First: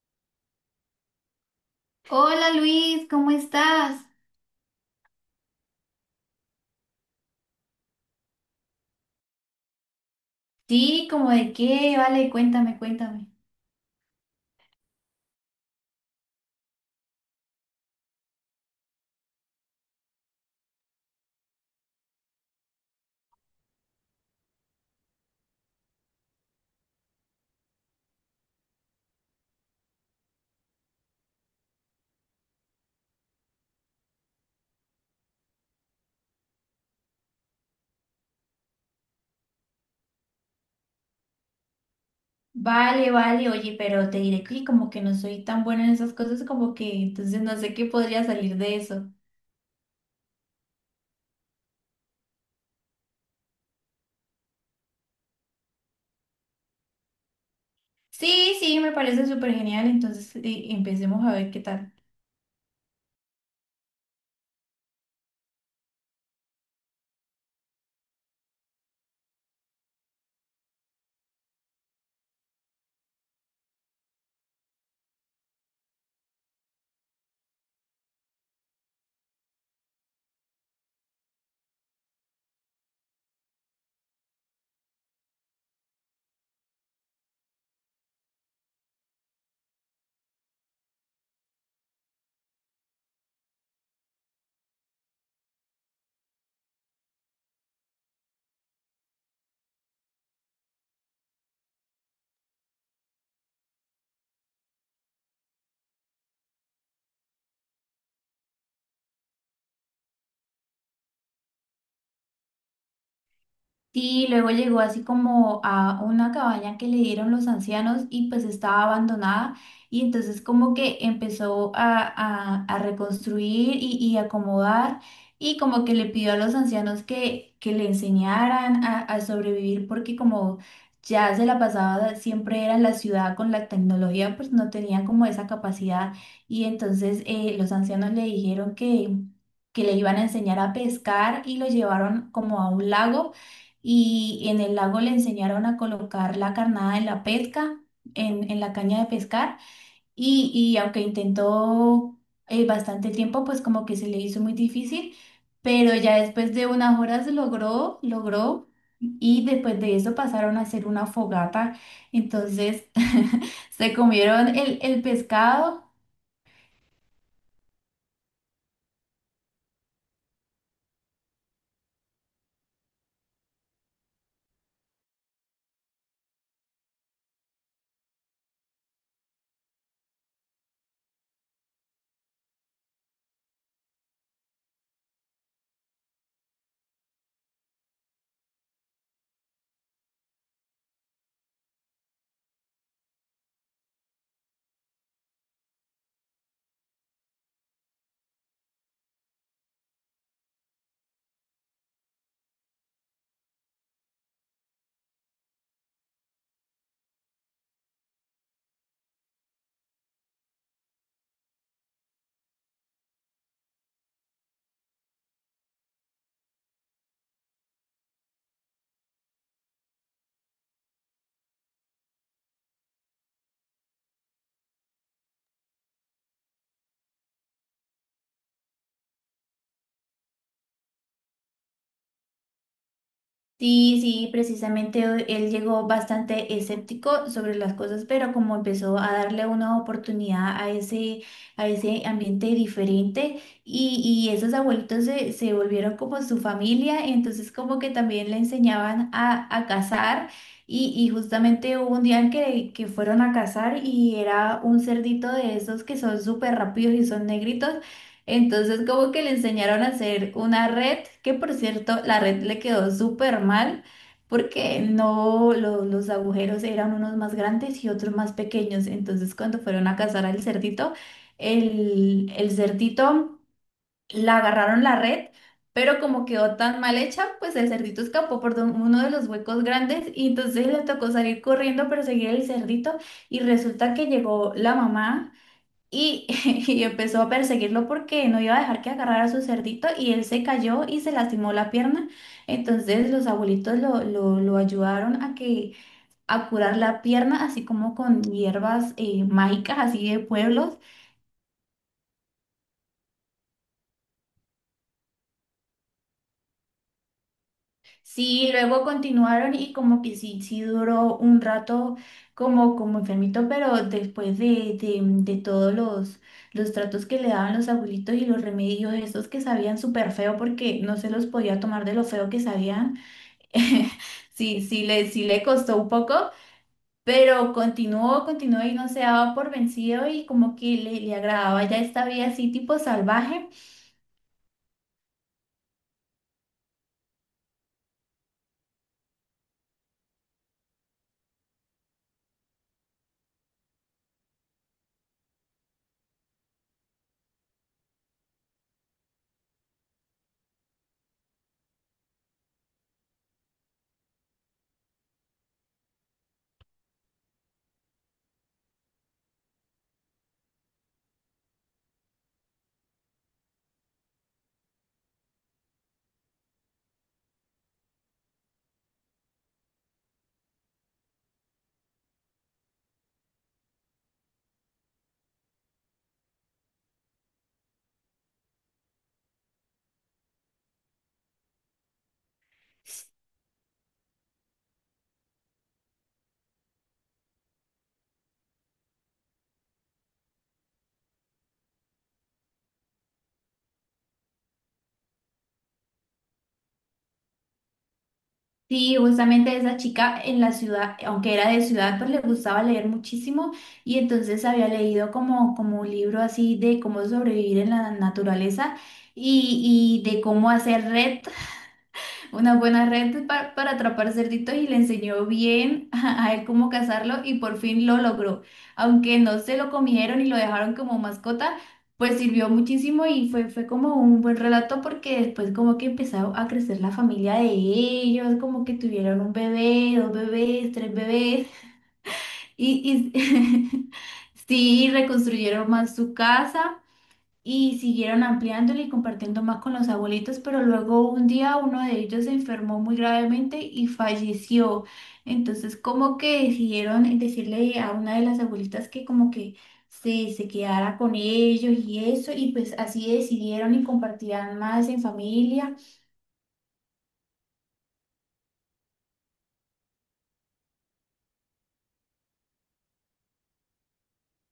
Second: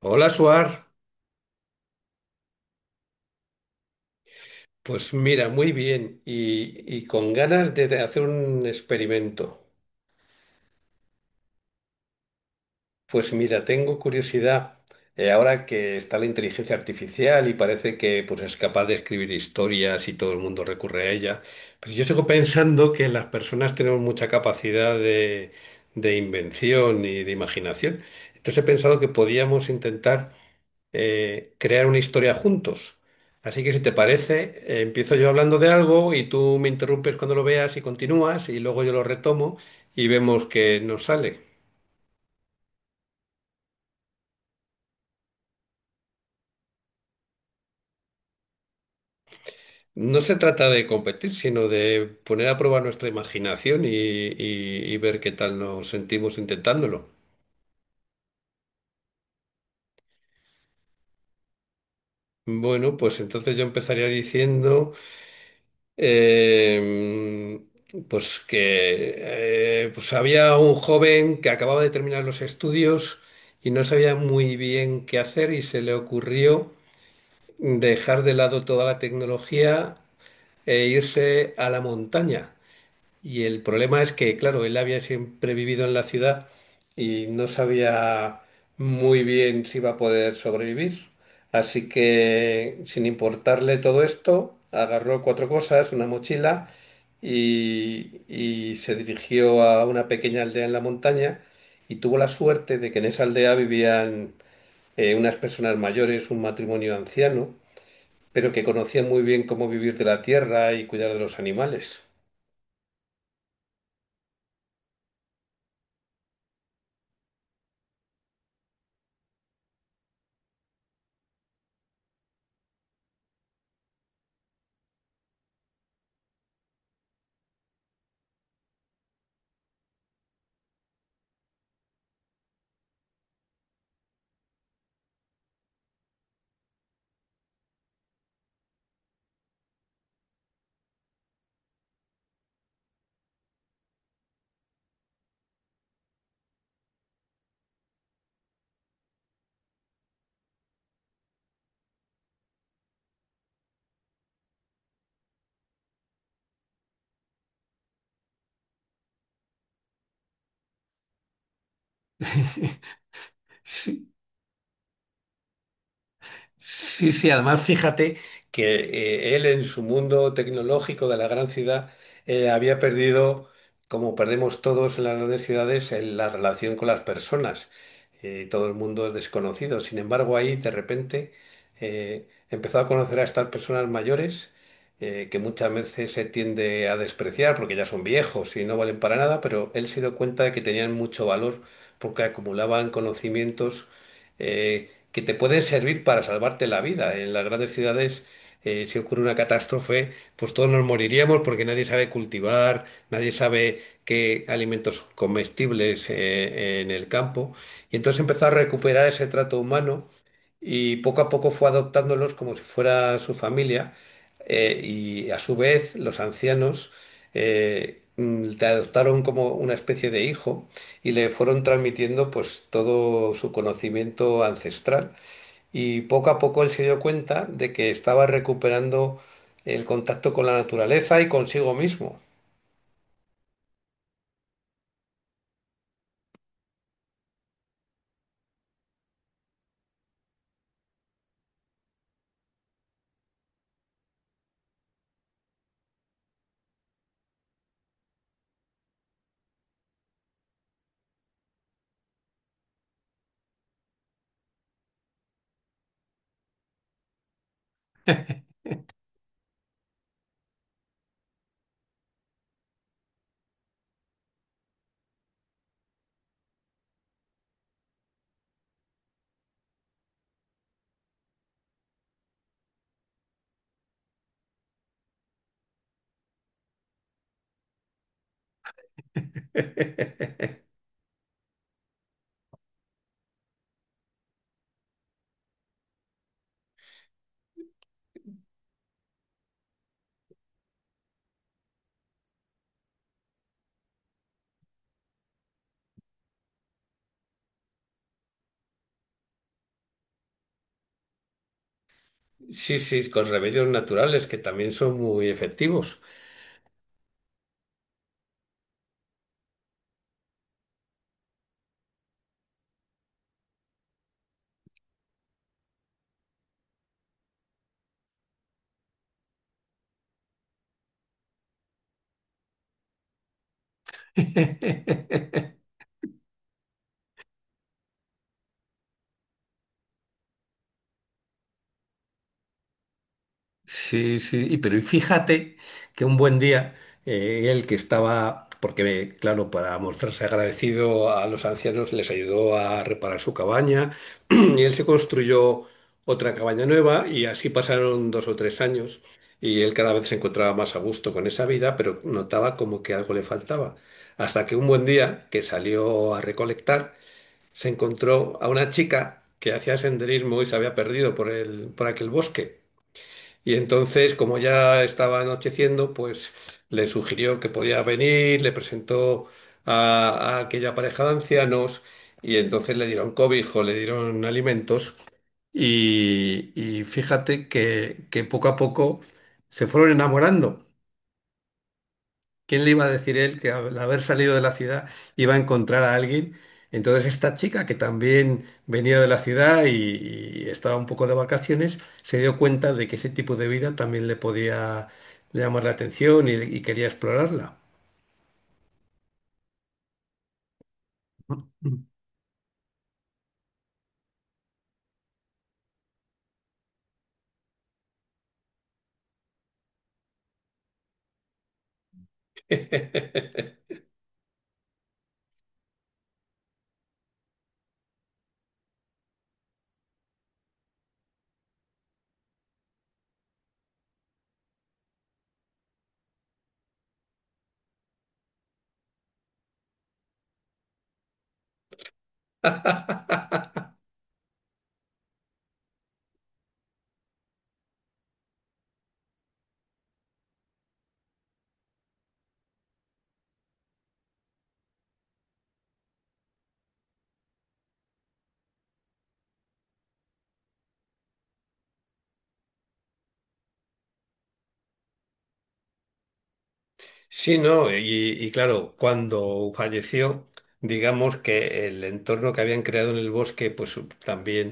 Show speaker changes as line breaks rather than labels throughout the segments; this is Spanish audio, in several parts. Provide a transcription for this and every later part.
Hola, Suar.
Hola Luis, ¿cómo estás?
Pues mira, muy bien y con ganas de hacer un experimento.
Sí, ¿como de qué? Vale, cuéntame, cuéntame.
Pues mira, tengo curiosidad, ahora que está la inteligencia artificial y parece que pues, es capaz de escribir historias y todo el mundo recurre a ella, pero yo sigo pensando que las personas tenemos mucha capacidad de invención y de imaginación. Entonces he pensado que podíamos intentar crear una historia juntos. Así que si te parece, empiezo yo hablando de algo y tú me interrumpes cuando lo veas y continúas y luego yo lo retomo y vemos qué nos sale.
Vale, vale, oye, pero te diré que como que no soy tan buena en esas cosas, como que entonces no sé qué podría salir de eso.
No se trata de competir, sino de poner a prueba nuestra imaginación y ver qué tal nos sentimos intentándolo.
Sí, sí, me parece súper genial, entonces empecemos a ver qué tal.
Bueno, pues entonces yo empezaría diciendo... eh, pues que pues había un joven que acababa de terminar los estudios y no sabía muy bien qué hacer y se le ocurrió dejar de lado toda la tecnología e irse a la montaña. Y el problema es que, claro, él había siempre vivido en la ciudad y no sabía muy bien si iba a poder sobrevivir. Así que, sin importarle todo esto, agarró cuatro cosas, una mochila y se dirigió a una pequeña aldea en la montaña y tuvo la suerte de que en esa aldea vivían unas personas mayores, un matrimonio anciano, pero que conocían muy bien cómo vivir de la tierra y cuidar de los animales.
Sí, luego llegó así como a una cabaña que le dieron los ancianos y pues estaba abandonada y entonces como que empezó a reconstruir y acomodar y como que le pidió a los ancianos que le enseñaran a sobrevivir porque como ya se la pasaba siempre era en la ciudad con la tecnología pues no tenían como esa capacidad y entonces los ancianos le dijeron que le iban a enseñar a pescar y lo llevaron como a un lago y en el lago le enseñaron a colocar la carnada en la pesca, en la caña de pescar, y aunque intentó bastante tiempo, pues como que se le hizo muy difícil, pero ya después de unas horas logró, logró, y después de eso pasaron a hacer una fogata, entonces se
Sí.
comieron el pescado.
Sí, sí, además fíjate que él en su mundo tecnológico de la gran ciudad había perdido, como perdemos todos en las grandes ciudades, la relación con las personas. Todo el mundo es desconocido. Sin embargo, ahí de repente empezó a conocer a estas personas mayores, que muchas veces se tiende a despreciar porque ya son viejos y no valen para nada, pero él se dio cuenta de que tenían mucho valor porque acumulaban conocimientos que te pueden servir para salvarte la vida. En las grandes ciudades, si ocurre una catástrofe, pues todos nos moriríamos porque nadie sabe cultivar, nadie sabe qué alimentos comestibles en el campo. Y entonces empezó a recuperar ese trato humano y poco a poco fue adoptándolos como si fuera su familia, y a su vez los ancianos, te adoptaron como una especie de hijo y le fueron transmitiendo pues todo su conocimiento ancestral. Y poco a poco él se dio cuenta de que estaba recuperando el contacto con la naturaleza y consigo mismo.
Sí, sí, precisamente él llegó bastante escéptico sobre las cosas, pero como empezó a darle una oportunidad a ese ambiente diferente y esos abuelitos se volvieron como su familia, entonces como que también le enseñaban a cazar y justamente hubo un día en que fueron a cazar y era un cerdito de esos que son súper rápidos y son negritos. Entonces, como que le enseñaron a hacer una red, que por cierto, la red le quedó súper mal porque no, los agujeros eran unos más grandes y otros más pequeños. Entonces, cuando fueron a cazar al cerdito, el cerdito la agarraron la red, pero como quedó tan mal hecha, pues el cerdito escapó por don- uno de los huecos grandes y entonces le tocó salir corriendo, perseguir el cerdito y resulta que llegó la mamá. Y, y empezó a perseguirlo porque no iba a dejar que agarrara a su cerdito y él se cayó y se lastimó la pierna. Entonces los abuelitos lo ayudaron a que a curar la pierna, así como con hierbas mágicas, así de pueblos.
Sí, sí, con remedios naturales que también son muy efectivos.
Sí, luego continuaron y como que sí, sí duró un rato como, como enfermito, pero después de todos los tratos que le daban los abuelitos y los remedios, esos que sabían súper feo porque no se los podía tomar de lo feo que sabían. Sí, sí le costó un poco, pero continuó, continuó y no se daba por vencido y como que le agradaba ya esta vida así tipo salvaje.
Sí, sí, pero fíjate que un buen día, él que estaba, porque claro, para mostrarse agradecido a los ancianos les ayudó a reparar su cabaña y él se construyó otra cabaña nueva y así pasaron dos o tres años y él cada vez se encontraba más a gusto con esa vida, pero notaba como que algo le faltaba. Hasta que un buen día que salió a recolectar se encontró a una chica que hacía senderismo y se había perdido por aquel bosque. Y entonces, como ya estaba anocheciendo, pues le sugirió que podía venir, le presentó a, a aquella pareja de ancianos y entonces le dieron cobijo, le dieron alimentos y fíjate que poco a poco se fueron enamorando. ¿Quién le iba a decir él que al haber salido de la ciudad iba a encontrar a alguien? Entonces esta chica, que también venía de la ciudad y estaba un poco de vacaciones, se dio cuenta de que ese tipo de vida también le podía llamar la atención y quería explorarla.
Sí, justamente esa chica en la ciudad, aunque era de ciudad, pues le gustaba leer muchísimo y entonces había leído como, como un libro así de cómo sobrevivir en la naturaleza y de cómo hacer red. Una buena red para atrapar cerditos y le enseñó bien a él cómo cazarlo y por fin lo logró. Aunque no se lo comieron y lo dejaron como mascota, pues sirvió muchísimo y fue, fue como un buen relato porque después como que empezó a crecer la familia de ellos, como que tuvieron un bebé, dos bebés, tres bebés y sí, reconstruyeron más su casa y siguieron ampliándole y compartiendo más con los abuelitos, pero luego un día uno de ellos se enfermó muy gravemente y falleció. Entonces, como que decidieron decirle a una de las abuelitas que como que se quedara con ellos y eso, y pues así decidieron y compartirán más en familia.
Sí, no, y claro, cuando falleció, digamos que el entorno que habían creado en el bosque, pues también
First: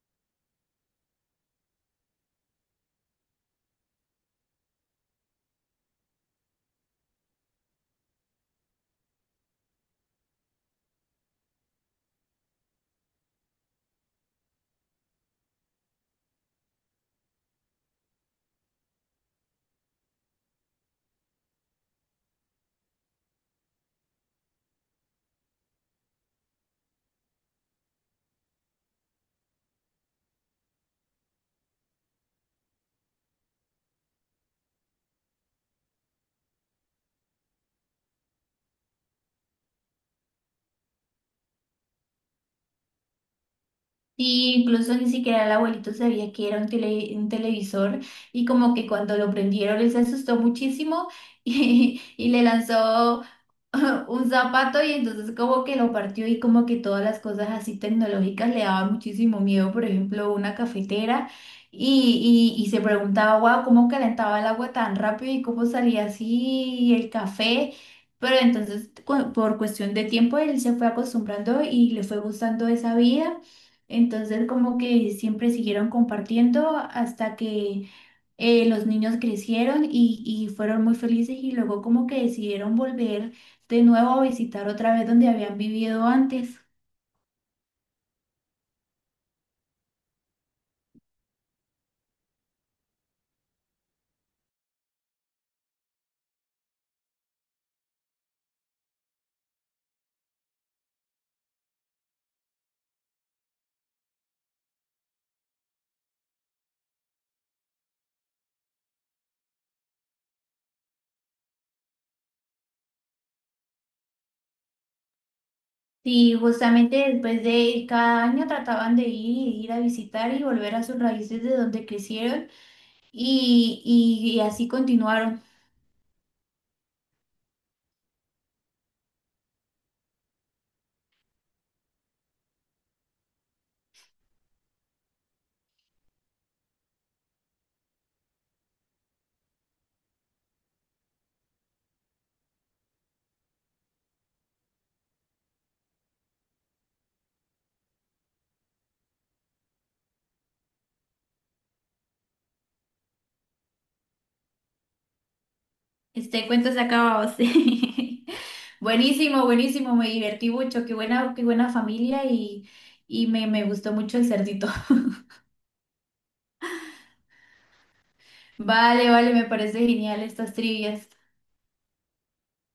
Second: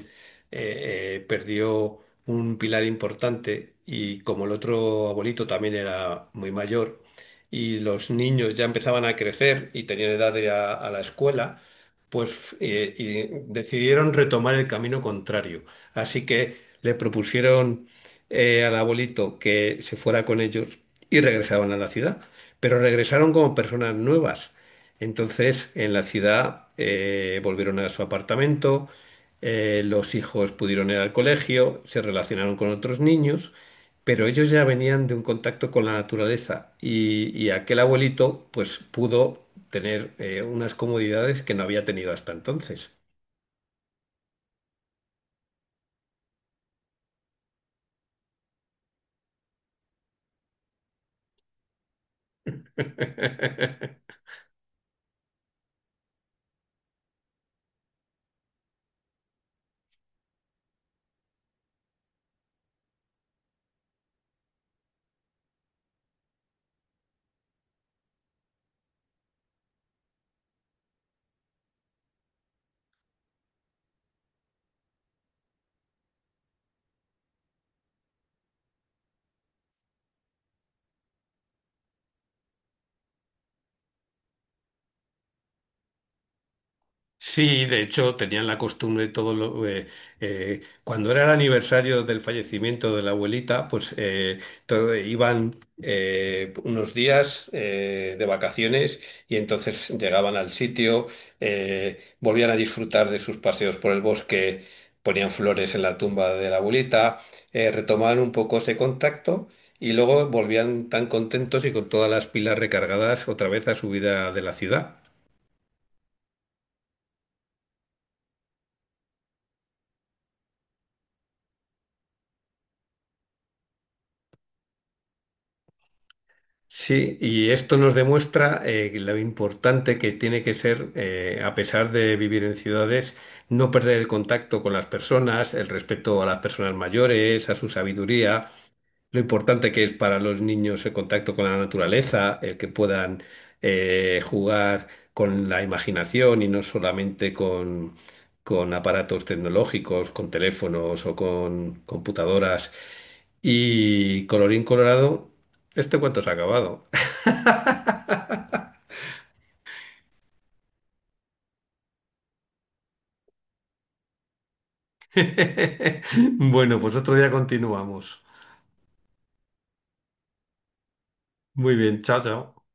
perdió un pilar importante y como el otro abuelito también era muy mayor y los niños ya empezaban a crecer y tenían edad de ir a la escuela, pues y decidieron retomar el camino contrario. Así que le propusieron, al abuelito que se fuera con ellos y regresaron a la ciudad, pero regresaron como personas nuevas. Entonces, en la ciudad volvieron a su apartamento, los hijos pudieron ir al colegio, se relacionaron con otros niños, pero ellos ya venían de un contacto con la naturaleza y aquel abuelito pues pudo tener unas comodidades que no había tenido hasta entonces.
Y incluso ni siquiera el abuelito sabía que era un, un televisor y como que cuando lo prendieron él se asustó muchísimo y le lanzó un zapato y entonces como que lo partió y como que todas las cosas así tecnológicas le daban muchísimo miedo, por ejemplo, una cafetera y se preguntaba, wow, ¿cómo calentaba el agua tan rápido y cómo salía así el café? Pero entonces por cuestión de tiempo él se fue acostumbrando y le fue gustando esa vida. Entonces, como que siempre siguieron compartiendo hasta que los niños crecieron y fueron muy felices y luego como que decidieron volver de nuevo a visitar otra vez donde habían vivido antes.
Sí, de hecho tenían la costumbre cuando era el aniversario del fallecimiento de la abuelita, pues iban unos días de vacaciones y entonces llegaban al sitio, volvían a disfrutar de sus paseos por el bosque, ponían flores en la tumba de la abuelita, retomaban un poco ese contacto y luego volvían tan contentos y con todas las pilas recargadas otra vez a su vida de la ciudad.
Y justamente después de ir cada año trataban de ir a visitar y volver a sus raíces de donde crecieron y, y así continuaron.
Sí, y esto nos demuestra, lo importante que tiene que ser, a pesar de vivir en ciudades, no perder el contacto con las personas, el respeto a las personas mayores, a su sabiduría, lo importante que es para los niños el contacto con la naturaleza, el que puedan jugar con la imaginación y no solamente con aparatos tecnológicos, con teléfonos o con computadoras. Y colorín colorado, este cuento se ha
Este cuento se ha
acabado.
acabado, sí. Buenísimo, buenísimo, me divertí mucho, qué buena familia y, y me gustó mucho el cerdito.
Bueno, pues otro día continuamos.
Vale, vale, me parece genial estas trivias.
Muy bien, chao, chao.